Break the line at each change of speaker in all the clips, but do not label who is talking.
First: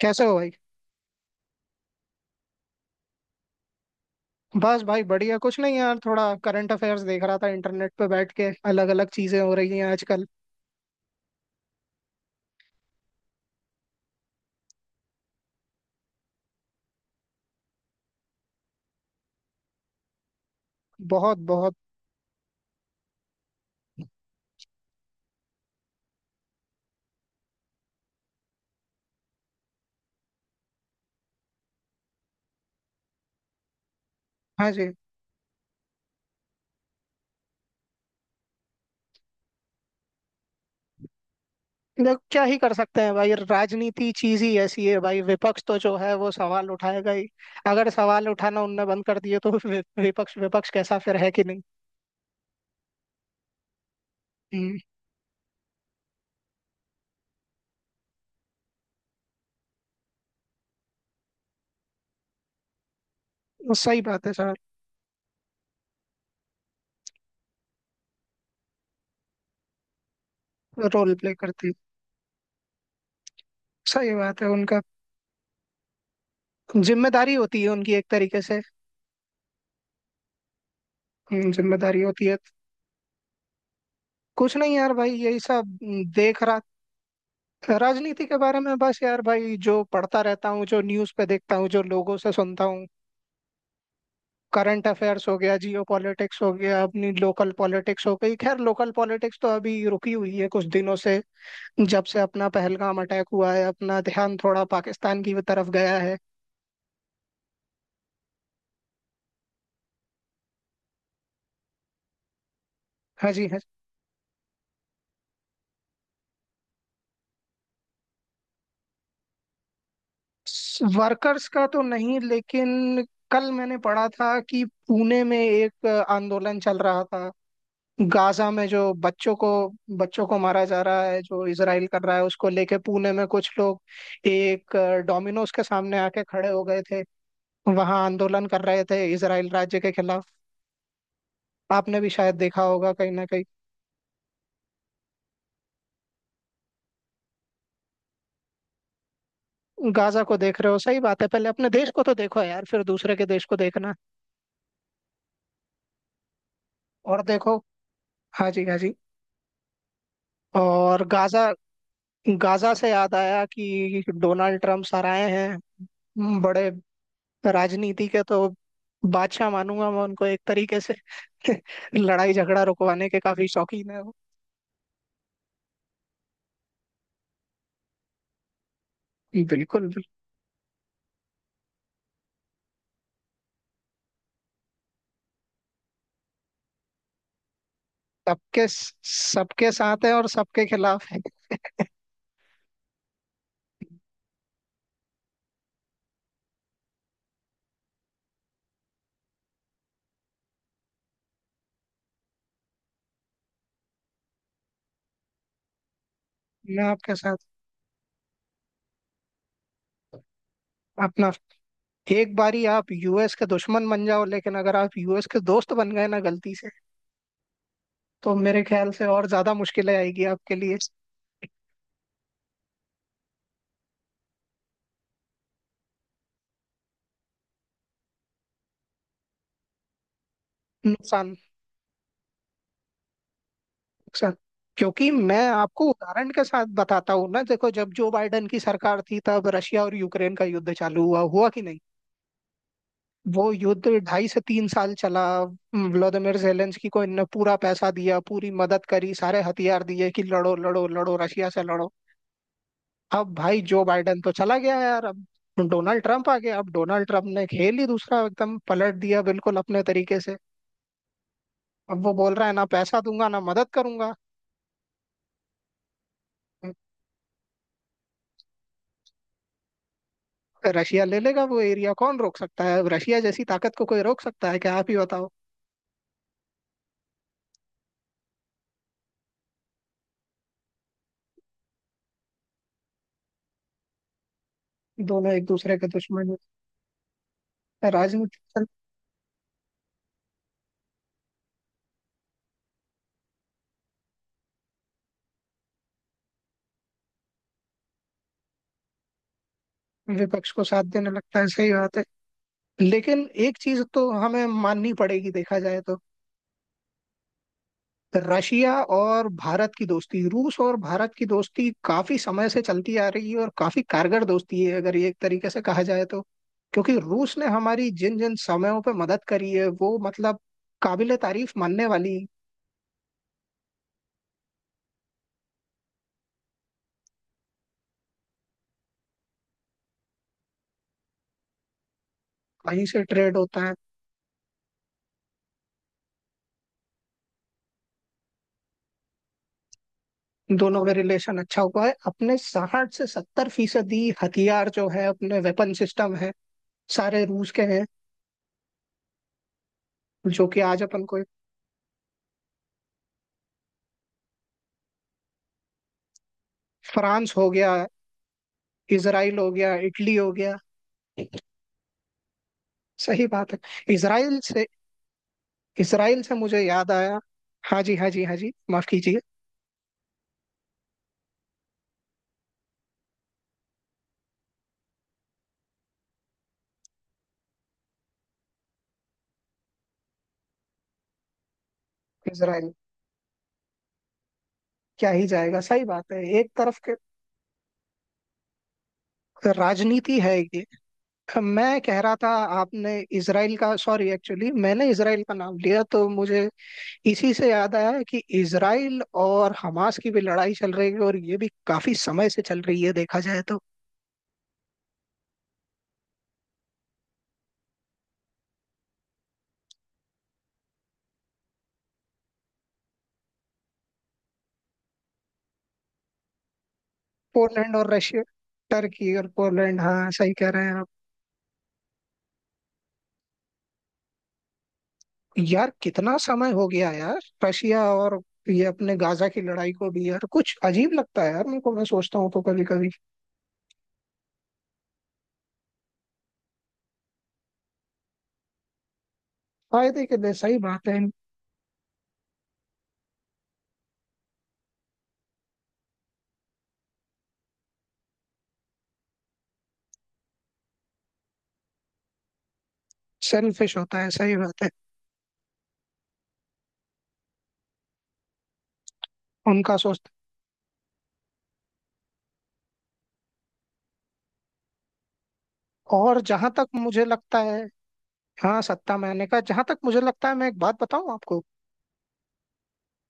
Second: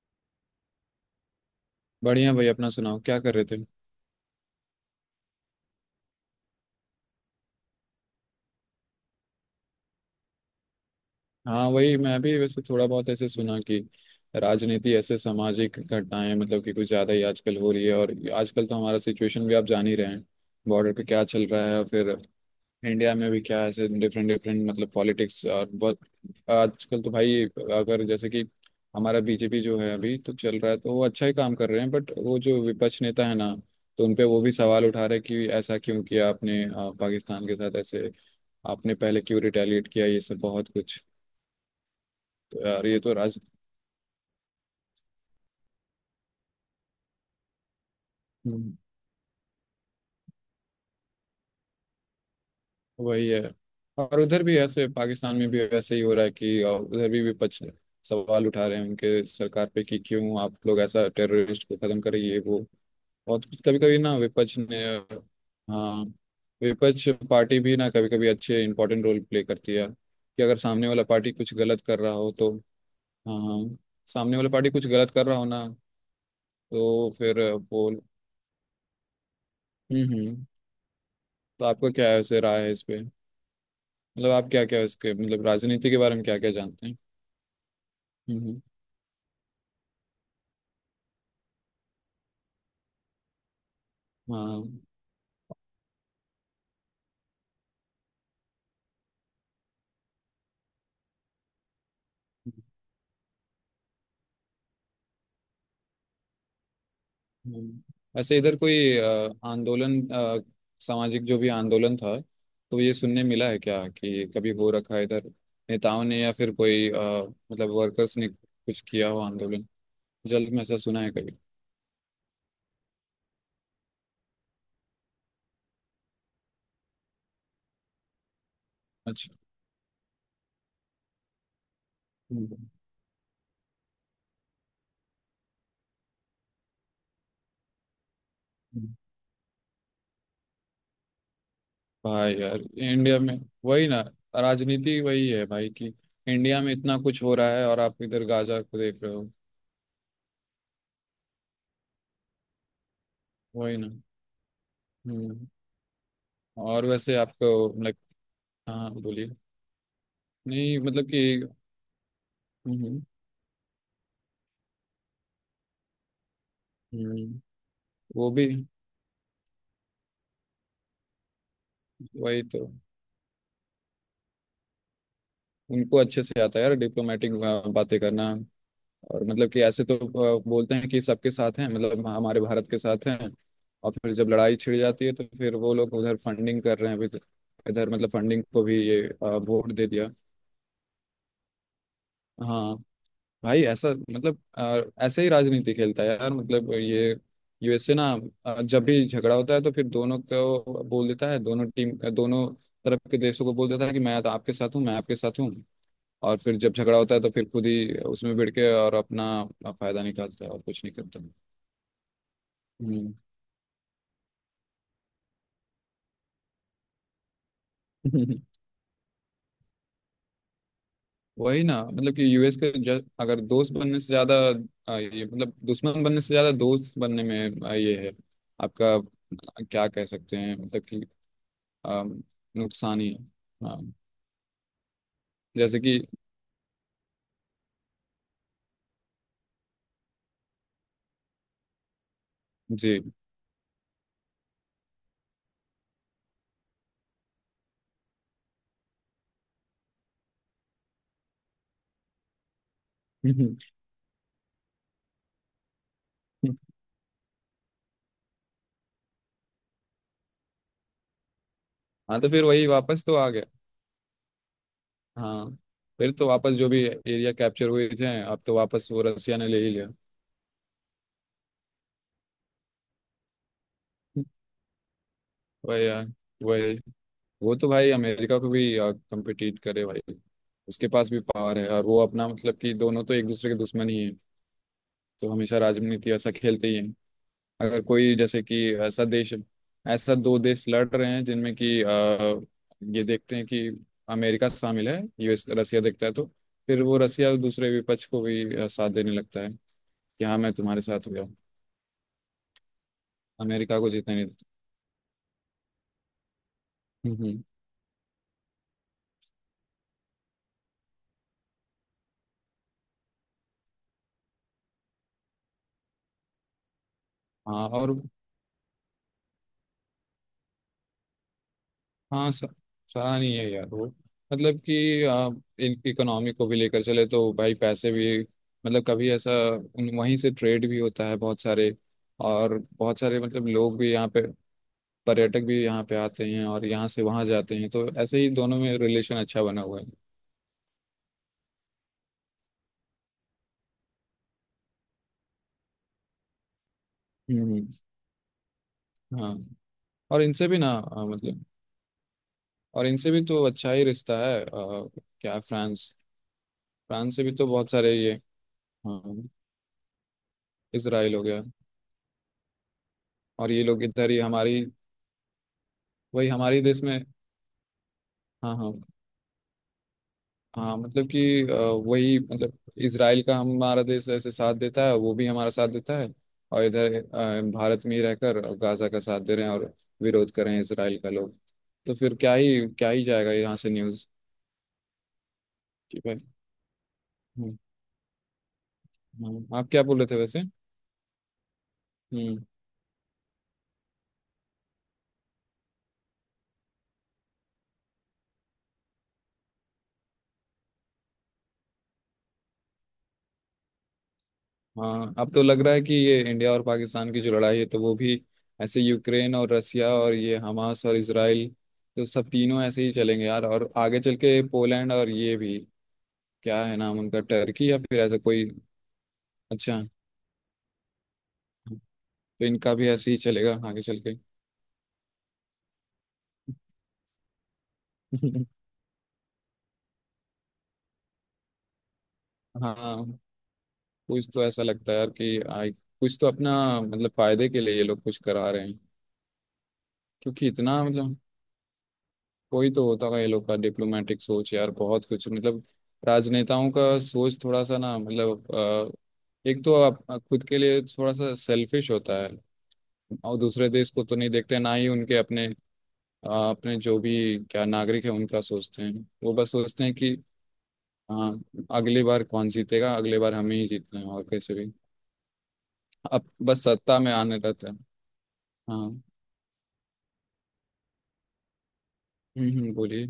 कैसे हो भाई?
बढ़िया भाई। अपना सुनाओ, क्या कर रहे थे?
बस भाई बढ़िया कुछ नहीं यार, थोड़ा करंट अफेयर्स देख रहा था इंटरनेट पे बैठ के। अलग अलग चीजें हो रही हैं आजकल।
हाँ, वही मैं भी वैसे थोड़ा बहुत ऐसे सुना कि राजनीति, ऐसे सामाजिक घटनाएं, मतलब कि कुछ ज़्यादा ही आजकल हो रही है। और आजकल तो हमारा सिचुएशन भी आप जान ही रहे हैं, बॉर्डर पे क्या
बहुत
चल रहा
बहुत।
है। और फिर इंडिया में भी क्या ऐसे डिफरेंट डिफरेंट मतलब पॉलिटिक्स, और बहुत आजकल तो भाई, अगर जैसे कि हमारा बीजेपी जो है अभी तो चल रहा है, तो वो अच्छा ही काम कर रहे हैं। बट वो जो विपक्ष नेता है ना, तो उनपे वो भी
हाँ
सवाल
जी।
उठा रहे हैं कि ऐसा क्यों किया आपने पाकिस्तान के साथ ऐसे, आपने पहले क्यों रिटेलिएट किया, ये सब बहुत कुछ।
देख क्या ही
तो
कर
यार ये
सकते हैं
तो
भाई,
राज,
राजनीति चीज ही ऐसी है भाई। विपक्ष तो जो है वो सवाल उठाएगा ही। अगर सवाल उठाना
हम्म,
उनने बंद कर दिए तो विपक्ष विपक्ष कैसा फिर, है कि नहीं।
वही है। और उधर भी
हम्म,
ऐसे पाकिस्तान में भी ऐसे ही हो रहा है कि उधर भी विपक्ष सवाल उठा रहे हैं उनके सरकार पे कि क्यों आप लोग ऐसा टेररिस्ट को खत्म करें, ये वो। और कभी कभी
सही
ना
बात है सर।
विपक्ष ने हाँ विपक्ष पार्टी भी ना कभी कभी अच्छे इंपॉर्टेंट रोल प्ले करती है कि अगर सामने वाला
रोल
पार्टी
प्ले
कुछ
करती है।
गलत कर रहा हो तो। हाँ हाँ,
सही
सामने
बात है
वाला पार्टी
उनका।
कुछ गलत कर रहा हो ना, तो
जिम्मेदारी
फिर
होती है
वो।
उनकी एक तरीके से।
हम्म। तो आपको
जिम्मेदारी
क्या है
होती है।
उसे राय है इस पे, मतलब आप
कुछ
क्या
नहीं
क्या
यार भाई,
इसके
यही
मतलब
सब
राजनीति के बारे में क्या
देख
क्या
रहा।
जानते हैं?
राजनीति के बारे
हम्म
में बस यार भाई, जो पढ़ता रहता हूँ, जो न्यूज़ पे देखता हूँ, जो लोगों से सुनता हूँ।
हाँ।
करंट अफेयर्स हो गया, जियो पॉलिटिक्स हो गया, अपनी लोकल पॉलिटिक्स हो गई। खैर लोकल पॉलिटिक्स तो अभी रुकी हुई है कुछ दिनों से। जब से अपना पहलगाम अटैक हुआ है, अपना ध्यान थोड़ा पाकिस्तान की तरफ गया है।
हम्म। वैसे इधर कोई आंदोलन, सामाजिक जो भी आंदोलन था, तो ये सुनने
हाँ जी।
मिला
हाँ,
है क्या कि कभी हो रखा है इधर नेताओं ने या फिर कोई मतलब वर्कर्स ने कुछ किया हो आंदोलन? जल्द में ऐसा सुना है कभी?
वर्कर्स का तो नहीं लेकिन कल मैंने पढ़ा था कि पुणे में एक आंदोलन चल रहा था। गाजा में जो
अच्छा।
बच्चों को मारा जा रहा है, जो इसराइल कर रहा है, उसको
हम्म,
लेके पुणे में कुछ लोग एक डोमिनोज के सामने आके खड़े हो गए थे। वहां आंदोलन कर रहे
हम्म।
थे इसराइल राज्य के खिलाफ। आपने भी शायद
भाई यार
देखा होगा कहीं
इंडिया
ना
में
कहीं।
वही ना, राजनीति वही है भाई कि इंडिया में इतना कुछ हो रहा है और आप इधर गाजा को देख रहे हो।
गाजा को देख रहे हो, सही बात है। पहले अपने देश को तो देखो यार, फिर दूसरे के देश को
वही ना।
देखना।
हम्म। और वैसे
और
आपको
देखो।
लाइक,
हाँ जी, हाँ
हाँ
जी।
बोलिए। नहीं
और
मतलब कि,
गाजा, गाजा से
हम्म
याद आया कि डोनाल्ड ट्रम्प सर आए हैं। बड़े
हम्म,
राजनीति के
वो भी।
तो बादशाह मानूंगा मैं उनको एक तरीके से। लड़ाई
वही तो।
झगड़ा रुकवाने के काफी शौकीन है वो।
उनको अच्छे से आता है यार डिप्लोमेटिक बातें करना। और मतलब कि
बिल्कुल
ऐसे तो
बिल्कुल।
बोलते हैं कि सबके साथ हैं, मतलब हमारे भारत के साथ हैं। और फिर जब लड़ाई छिड़ जाती है तो फिर वो लोग उधर फंडिंग कर रहे हैं अभी तो। इधर मतलब फंडिंग को
सबके
भी ये
सबके
वोट दे
साथ
दिया।
है और सबके खिलाफ है।
हाँ, भाई ऐसा मतलब ऐसे ही राजनीति खेलता है यार, मतलब ये यूएसए ना, जब भी झगड़ा होता है तो फिर दोनों को बोल देता है, दोनों टीम, दोनों तरफ के देशों को बोल देता है कि मैं तो आपके साथ हूँ, मैं आपके साथ हूँ। और फिर जब
मैं
झगड़ा
आपके
होता है तो
साथ,
फिर खुद ही उसमें भिड़ के और अपना फायदा निकालता है और कुछ नहीं करता।
अपना, एक बारी आप
हम्म।
यूएस के दुश्मन बन जाओ, लेकिन अगर आप यूएस के दोस्त बन गए ना गलती से, तो मेरे ख्याल से और ज्यादा मुश्किलें आएगी आपके लिए।
वही ना, मतलब कि यूएस के ज, अगर दोस्त बनने से ज्यादा, ये मतलब दुश्मन बनने से ज्यादा दोस्त बनने में ये है आपका, क्या कह सकते हैं मतलब,
नुकसान।
अम, नुकसान ही है। हाँ।
नुकसान, क्योंकि मैं
जैसे
आपको
कि,
उदाहरण के साथ बताता हूँ ना। देखो, जब जो बाइडन की सरकार थी तब रशिया और यूक्रेन का युद्ध चालू हुआ, हुआ कि नहीं।
जी।
वो युद्ध 2.5 से 3 साल चला। व्लादिमीर जेलेंस्की को इनने पूरा पैसा दिया, पूरी मदद करी, सारे हथियार दिए कि लड़ो लड़ो लड़ो, रशिया से लड़ो। अब भाई जो बाइडेन तो चला गया यार। अब डोनाल्ड ट्रंप आ गया। अब डोनाल्ड ट्रंप ने खेल ही दूसरा एकदम पलट दिया बिल्कुल अपने तरीके से। अब वो
हाँ तो
बोल
फिर
रहा है ना
वही
पैसा
वापस तो
दूंगा
आ
ना
गया।
मदद करूंगा।
हाँ, फिर तो वापस जो भी एरिया कैप्चर हुए थे अब तो वापस वो रसिया ने ले ही लिया।
रशिया ले लेगा वो एरिया, कौन रोक सकता है। अब रशिया जैसी ताकत को कोई रोक सकता है क्या, आप ही बताओ।
वही यार, वही। वो तो भाई अमेरिका को भी कम्पिटिट करे भाई, उसके पास भी पावर है, और वो अपना मतलब कि दोनों तो एक दूसरे के दुश्मन ही है। तो
दोनों एक
हमेशा
दूसरे के
राजनीति ऐसा
दुश्मन
खेलते ही है। अगर
हैं।
कोई
राजनीतिक
जैसे कि
दल
ऐसा देश, ऐसा दो देश लड़ रहे हैं जिनमें कि ये देखते हैं कि अमेरिका शामिल है, यूएस रसिया देखता है, तो फिर वो रसिया दूसरे विपक्ष को भी साथ देने लगता है कि हाँ
विपक्ष
मैं
को
तुम्हारे
साथ
साथ
देने
हो गया हूँ।
लगता है, सही बात है। लेकिन
यार
एक
अमेरिका
चीज
को
तो
जीतने नहीं
हमें
देता।
माननी पड़ेगी देखा जाए तो।
हम्म हम्म।
रशिया और भारत की दोस्ती, रूस और भारत की दोस्ती काफी समय से चलती आ रही है, और काफी कारगर दोस्ती है अगर ये एक तरीके से कहा जाए तो। क्योंकि रूस ने
हाँ
हमारी
और,
जिन जिन समयों पे मदद करी है वो मतलब काबिले तारीफ मानने वाली।
हाँ सराहनीय है यार वो, मतलब कि इन इकोनॉमी को भी लेकर चले तो भाई पैसे भी मतलब कभी ऐसा वहीं से ट्रेड भी होता है बहुत सारे, और
वहीं
बहुत
से
सारे
ट्रेड
मतलब
होता है।
लोग भी यहाँ पे, पर्यटक भी यहाँ पे आते हैं और यहाँ से वहाँ जाते हैं, तो ऐसे ही दोनों में रिलेशन अच्छा बना हुआ है।
दोनों में रिलेशन अच्छा हुआ है। अपने 60 से 70% हथियार जो है, अपने वेपन सिस्टम है, सारे रूस के
हम्म।
हैं।
हाँ। और
जो
इनसे भी
कि
ना
आज अपन को।
मतलब, और इनसे भी तो अच्छा ही रिश्ता है क्या फ्रांस, फ्रांस से भी
फ्रांस
तो
हो
बहुत
गया,
सारे ये। हाँ,
इसराइल हो गया, इटली हो गया।
इसराइल हो गया।
सही
और
बात है।
ये लोग इधर ही
इसराइल
हमारी,
से, इसराइल
वही
से मुझे
हमारे देश
याद
में।
आया। हाँ जी, हाँ जी, हाँ जी,
हाँ हाँ।
माफ कीजिए।
हाँ मतलब कि वही मतलब, इसराइल का हमारा देश ऐसे साथ देता है, वो भी हमारा साथ देता है। और इधर भारत में ही रहकर गाजा का साथ दे रहे हैं और विरोध कर रहे हैं इसराइल का लोग। तो फिर क्या ही,
इसराइल।
क्या ही जाएगा यहाँ से न्यूज़
क्या ही जाएगा, सही
कि
बात
भाई।
है एक तरफ के।
हम्म, हाँ, आप क्या बोल रहे
राजनीति
थे
है
वैसे?
ये। मैं कह रहा था,
हम्म,
आपने इसराइल का, सॉरी एक्चुअली मैंने इसराइल का नाम लिया तो मुझे इसी से याद आया कि इसराइल और हमास की भी लड़ाई चल रही है, और ये भी काफी समय से चल रही है देखा जाए तो।
हाँ। अब तो लग रहा है कि ये इंडिया और पाकिस्तान की जो लड़ाई है, तो वो भी ऐसे यूक्रेन और रसिया और ये हमास और इसराइल, तो सब तीनों ऐसे ही चलेंगे यार। और आगे चल के पोलैंड और ये भी, क्या है नाम उनका, टर्की
पोलैंड
या
और
फिर ऐसा
रशिया,
कोई।
टर्की और पोलैंड,
अच्छा,
हाँ सही कह रहे हैं।
तो इनका भी ऐसे ही चलेगा आगे चल के।
यार कितना समय हो गया यार, रशिया और, ये अपने गाजा की लड़ाई को भी यार, कुछ अजीब लगता है यार मेरे को, मैं सोचता हूँ तो कभी कभी।
हाँ, कुछ तो ऐसा लगता है यार कि आई, कुछ तो अपना मतलब फायदे के लिए ये लोग कुछ करा रहे हैं।
फायदे के लिए,
क्योंकि
सही
इतना
बात है।
मतलब कोई तो होता होगा ये लोग का डिप्लोमेटिक सोच यार, बहुत कुछ मतलब राजनेताओं का सोच थोड़ा सा ना मतलब एक तो आप खुद के लिए थोड़ा सा सेल्फिश होता है और दूसरे
सेल्फिश
देश
होता
को
है,
तो नहीं
सही
देखते,
बात है।
ना ही उनके अपने अपने जो भी, क्या नागरिक है उनका सोचते हैं। वो बस
उनका
सोचते हैं
सोचता।
कि हाँ अगली बार कौन जीतेगा, अगली बार हमें ही जीतना है और कैसे भी,
और
अब
जहां
बस
तक
सत्ता
मुझे
में आने
लगता है।
रहता है।
हाँ, सत्ता
हाँ।
मैंने का, जहां तक मुझे लगता है, मैं एक बात बताऊं आपको?
हम्म, बोलिए।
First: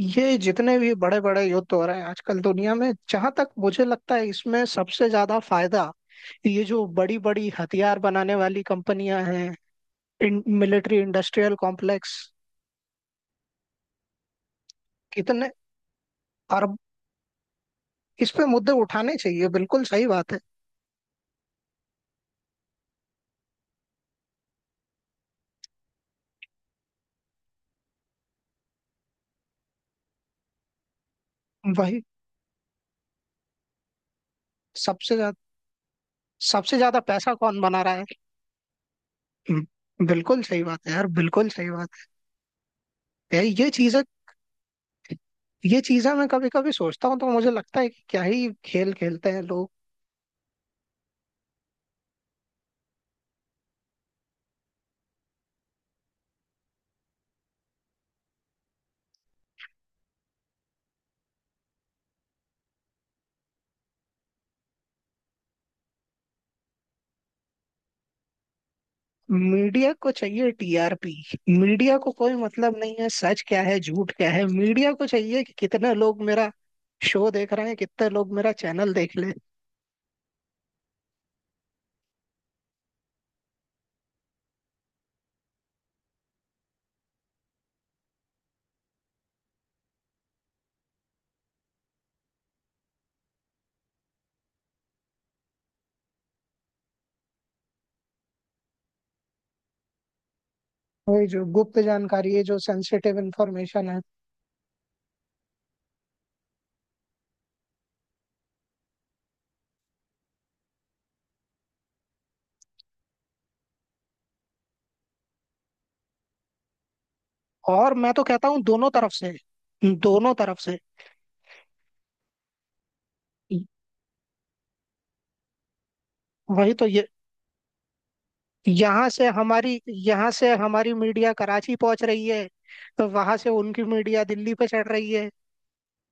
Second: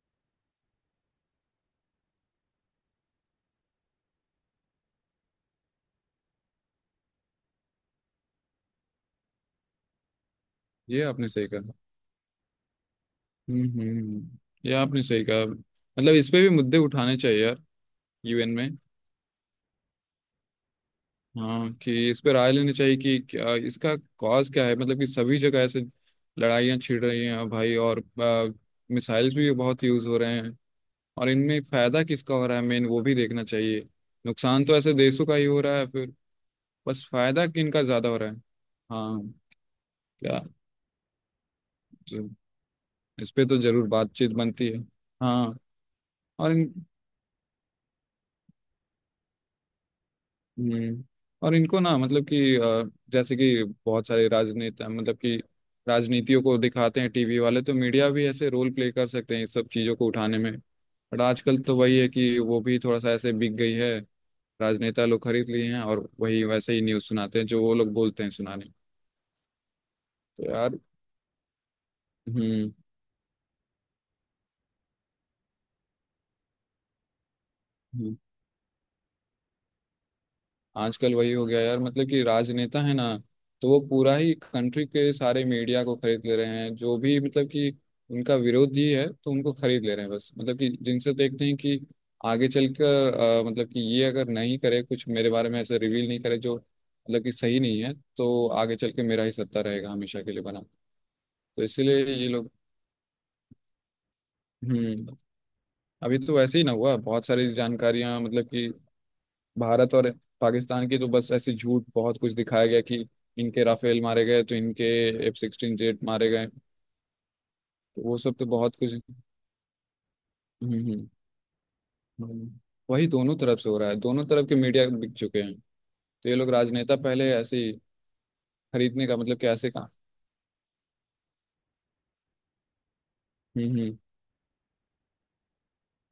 ये जितने भी बड़े बड़े युद्ध हो रहे हैं आजकल दुनिया में, जहां तक मुझे लगता है इसमें सबसे ज्यादा फायदा ये जो बड़ी बड़ी हथियार बनाने वाली कंपनियां हैं, मिलिट्री
ये आपने सही
इंडस्ट्रियल
कहा।
कॉम्प्लेक्स।
हम्म हम्म हम्म। ये आपने सही कहा,
कितने
मतलब इस पे भी
अरब।
मुद्दे उठाने चाहिए यार,
इस पे
यूएन
मुद्दे
में।
उठाने चाहिए, बिल्कुल सही बात है।
हाँ कि इस पे राय लेनी चाहिए कि क्या इसका कॉज क्या है, मतलब कि सभी जगह ऐसे लड़ाइयाँ छिड़ रही हैं भाई, और मिसाइल्स भी बहुत यूज हो रहे हैं और इनमें
वही।
फायदा किसका हो रहा है मेन, वो भी देखना चाहिए। नुकसान तो ऐसे
सबसे
देशों का
ज्यादा,
ही हो रहा है फिर,
सबसे ज्यादा
बस
पैसा
फायदा
कौन
कि
बना
इनका
रहा है।
ज्यादा हो रहा है। हाँ। क्या,
बिल्कुल सही बात है यार, बिल्कुल सही बात
जो- इस
है
पे तो
यार, ये
जरूर
चीजें,
बातचीत बनती है। हाँ,
ये चीजें मैं कभी
और
कभी
इन,
सोचता हूँ तो मुझे लगता है कि क्या ही खेल खेलते हैं लोग।
हम्म, और इनको ना मतलब कि जैसे कि बहुत सारे राजनेता मतलब कि राजनीतियों को दिखाते हैं टीवी वाले, तो मीडिया भी ऐसे रोल प्ले कर सकते हैं इस सब चीज़ों को उठाने में। बट आजकल तो वही है कि वो भी थोड़ा सा ऐसे बिक गई है, राजनेता लोग खरीद लिए हैं और वही वैसे ही न्यूज़ सुनाते हैं जो वो लोग बोलते हैं सुनाने।
मीडिया को चाहिए
तो यार,
टीआरपी। मीडिया को कोई
हम्म
मतलब नहीं है सच क्या है झूठ क्या है, मीडिया को चाहिए कि कितने लोग मेरा शो देख रहे हैं, कितने
हम्म।
लोग मेरा चैनल देख ले।
आजकल वही हो गया यार मतलब कि राजनेता है ना, तो वो पूरा ही कंट्री के सारे मीडिया को खरीद ले रहे हैं। जो भी मतलब कि उनका विरोधी है तो उनको खरीद ले रहे हैं, बस मतलब कि जिनसे देखते हैं कि आगे चलकर मतलब कि ये अगर नहीं करे कुछ मेरे बारे में ऐसे रिवील नहीं करे जो मतलब कि सही नहीं है, तो आगे चल के मेरा ही सत्ता रहेगा हमेशा के लिए बना। तो
वही जो गुप्त
इसीलिए ये
जानकारी है,
लोग,
जो सेंसिटिव इंफॉर्मेशन है।
हम्म, अभी तो वैसे ही ना हुआ, बहुत सारी जानकारियां मतलब कि भारत और पाकिस्तान की, तो बस ऐसी झूठ बहुत कुछ दिखाया गया कि इनके राफेल मारे गए, तो इनके F16 जेट मारे गए,
और
तो
मैं
वो
तो
सब तो
कहता हूँ
बहुत
दोनों
कुछ।
तरफ से, दोनों तरफ
हम्म
से।
हम्म हम्म। वही दोनों तरफ से हो रहा है, दोनों तरफ के मीडिया बिक चुके हैं। तो ये लोग
वही तो
राजनेता
ये,
पहले ऐसे ही खरीदने
यहाँ
का
से
मतलब कैसे
हमारी,
कहा।
यहाँ से हमारी मीडिया कराची पहुंच रही है, तो वहां से उनकी
हम्म।
मीडिया दिल्ली पे चढ़ रही है।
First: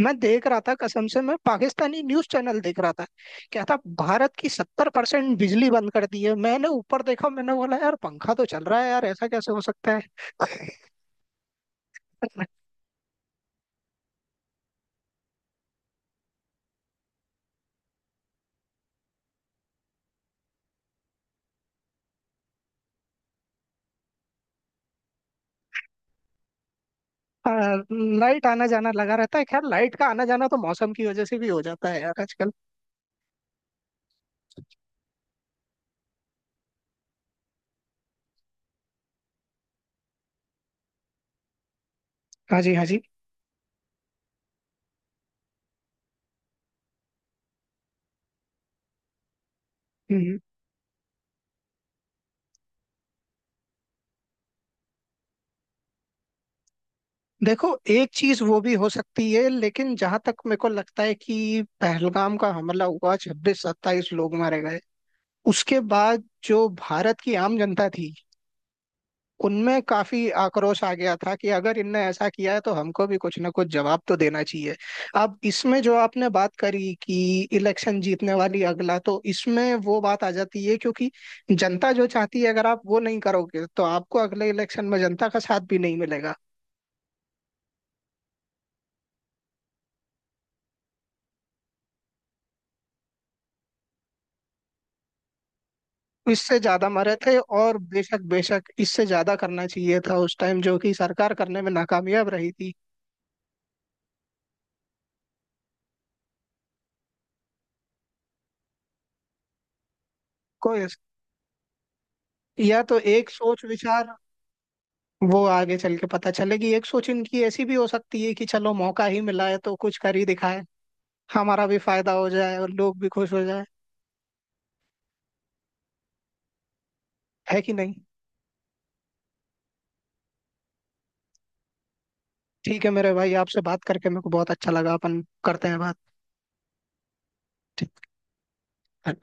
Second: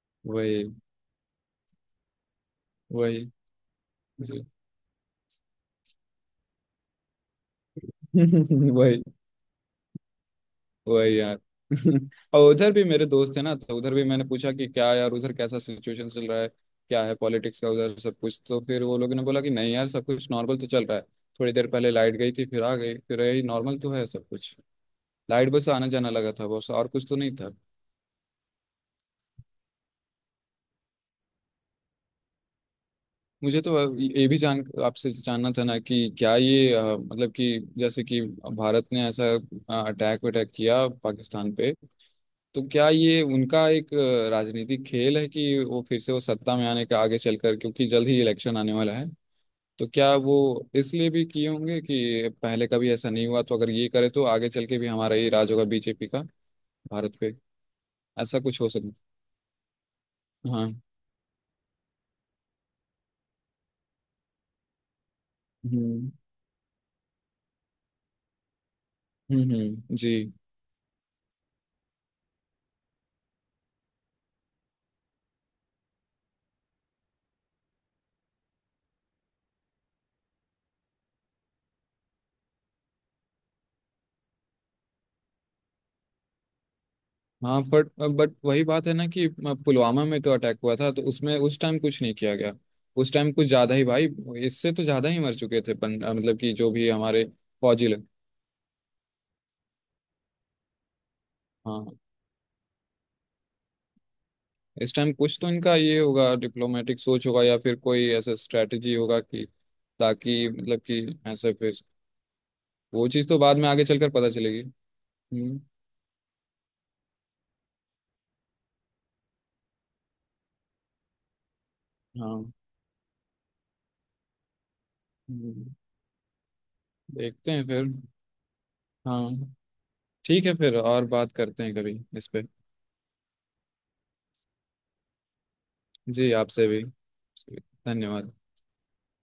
मैं देख रहा था
वही,
कसम से, मैं पाकिस्तानी न्यूज चैनल देख रहा था।
वही।
क्या था? भारत की 70% बिजली बंद कर दी है। मैंने ऊपर देखा, मैंने बोला यार पंखा तो चल रहा है
वही,
यार, ऐसा कैसे हो सकता है।
वही यार। और उधर भी मेरे दोस्त है ना, तो उधर भी मैंने पूछा कि क्या यार उधर कैसा सिचुएशन चल रहा है, क्या है पॉलिटिक्स का उधर सब कुछ। तो फिर वो लोगों ने बोला कि नहीं यार सब कुछ नॉर्मल तो चल रहा है, थोड़ी देर पहले लाइट गई थी फिर आ गई, फिर यही नॉर्मल तो है सब कुछ। लाइट बस आना जाना लगा था बस, और कुछ तो नहीं
आ,
था।
लाइट आना जाना लगा रहता है। खैर लाइट का आना जाना तो मौसम की वजह से भी हो जाता है यार आजकल।
मुझे तो ये भी जान आपसे जानना था ना कि क्या ये मतलब कि जैसे कि भारत ने ऐसा अटैक वटैक किया पाकिस्तान पे,
हाँ
तो
जी, हाँ
क्या
जी।
ये उनका एक राजनीतिक खेल है कि वो फिर से वो सत्ता में आने का आगे चलकर, क्योंकि जल्द ही इलेक्शन आने वाला है, तो क्या वो
हम्म,
इसलिए भी किए होंगे कि पहले कभी ऐसा नहीं हुआ, तो अगर ये करे तो आगे चल के भी हमारा ही राज होगा बीजेपी का, भारत पे?
देखो एक
ऐसा
चीज वो
कुछ हो
भी हो
सकता?
सकती है, लेकिन जहां तक मेरे को
हाँ।
लगता है कि पहलगाम का हमला हुआ, 26-27 लोग मारे गए। उसके
हम्म
बाद जो भारत की आम जनता थी, उनमें
जी।
काफी आक्रोश आ गया था कि अगर इनने ऐसा किया है तो हमको भी कुछ ना कुछ जवाब तो देना चाहिए। अब इसमें जो आपने बात करी कि इलेक्शन जीतने वाली अगला, तो इसमें वो बात आ जाती है क्योंकि जनता जो चाहती है अगर आप वो नहीं करोगे तो आपको अगले इलेक्शन में जनता का साथ भी नहीं मिलेगा।
हाँ बट वही बात है ना कि पुलवामा में तो अटैक हुआ था, तो उसमें उस टाइम कुछ नहीं किया गया, उस टाइम कुछ ज्यादा ही भाई इससे तो ज्यादा ही मर चुके थे मतलब कि
इससे
जो
ज्यादा
भी
मरे
हमारे
थे, और
फौजी लोग।
बेशक बेशक इससे ज्यादा करना चाहिए था उस टाइम, जो कि सरकार करने में
हाँ,
नाकामयाब रही थी।
इस टाइम कुछ तो इनका ये होगा डिप्लोमेटिक सोच होगा या फिर कोई ऐसा स्ट्रेटजी होगा कि ताकि
कोई,
मतलब कि ऐसे फिर,
या तो
वो चीज़
एक
तो बाद
सोच
में आगे
विचार,
चलकर पता चलेगी।
वो
हम्म,
आगे चल के पता चलेगी। एक सोच इनकी ऐसी भी हो सकती है कि चलो मौका ही मिला है तो कुछ कर ही दिखाए, हमारा भी फायदा हो
हाँ,
जाए और लोग भी खुश हो जाए,
हम्म, देखते
है
हैं
कि
फिर।
नहीं।
हाँ, ठीक है फिर, और बात करते हैं कभी इस पे।
ठीक है मेरे भाई, आपसे बात करके मेरे को बहुत अच्छा लगा, अपन करते हैं बात।
जी, आपसे भी,
ठीक
धन्यवाद।
है।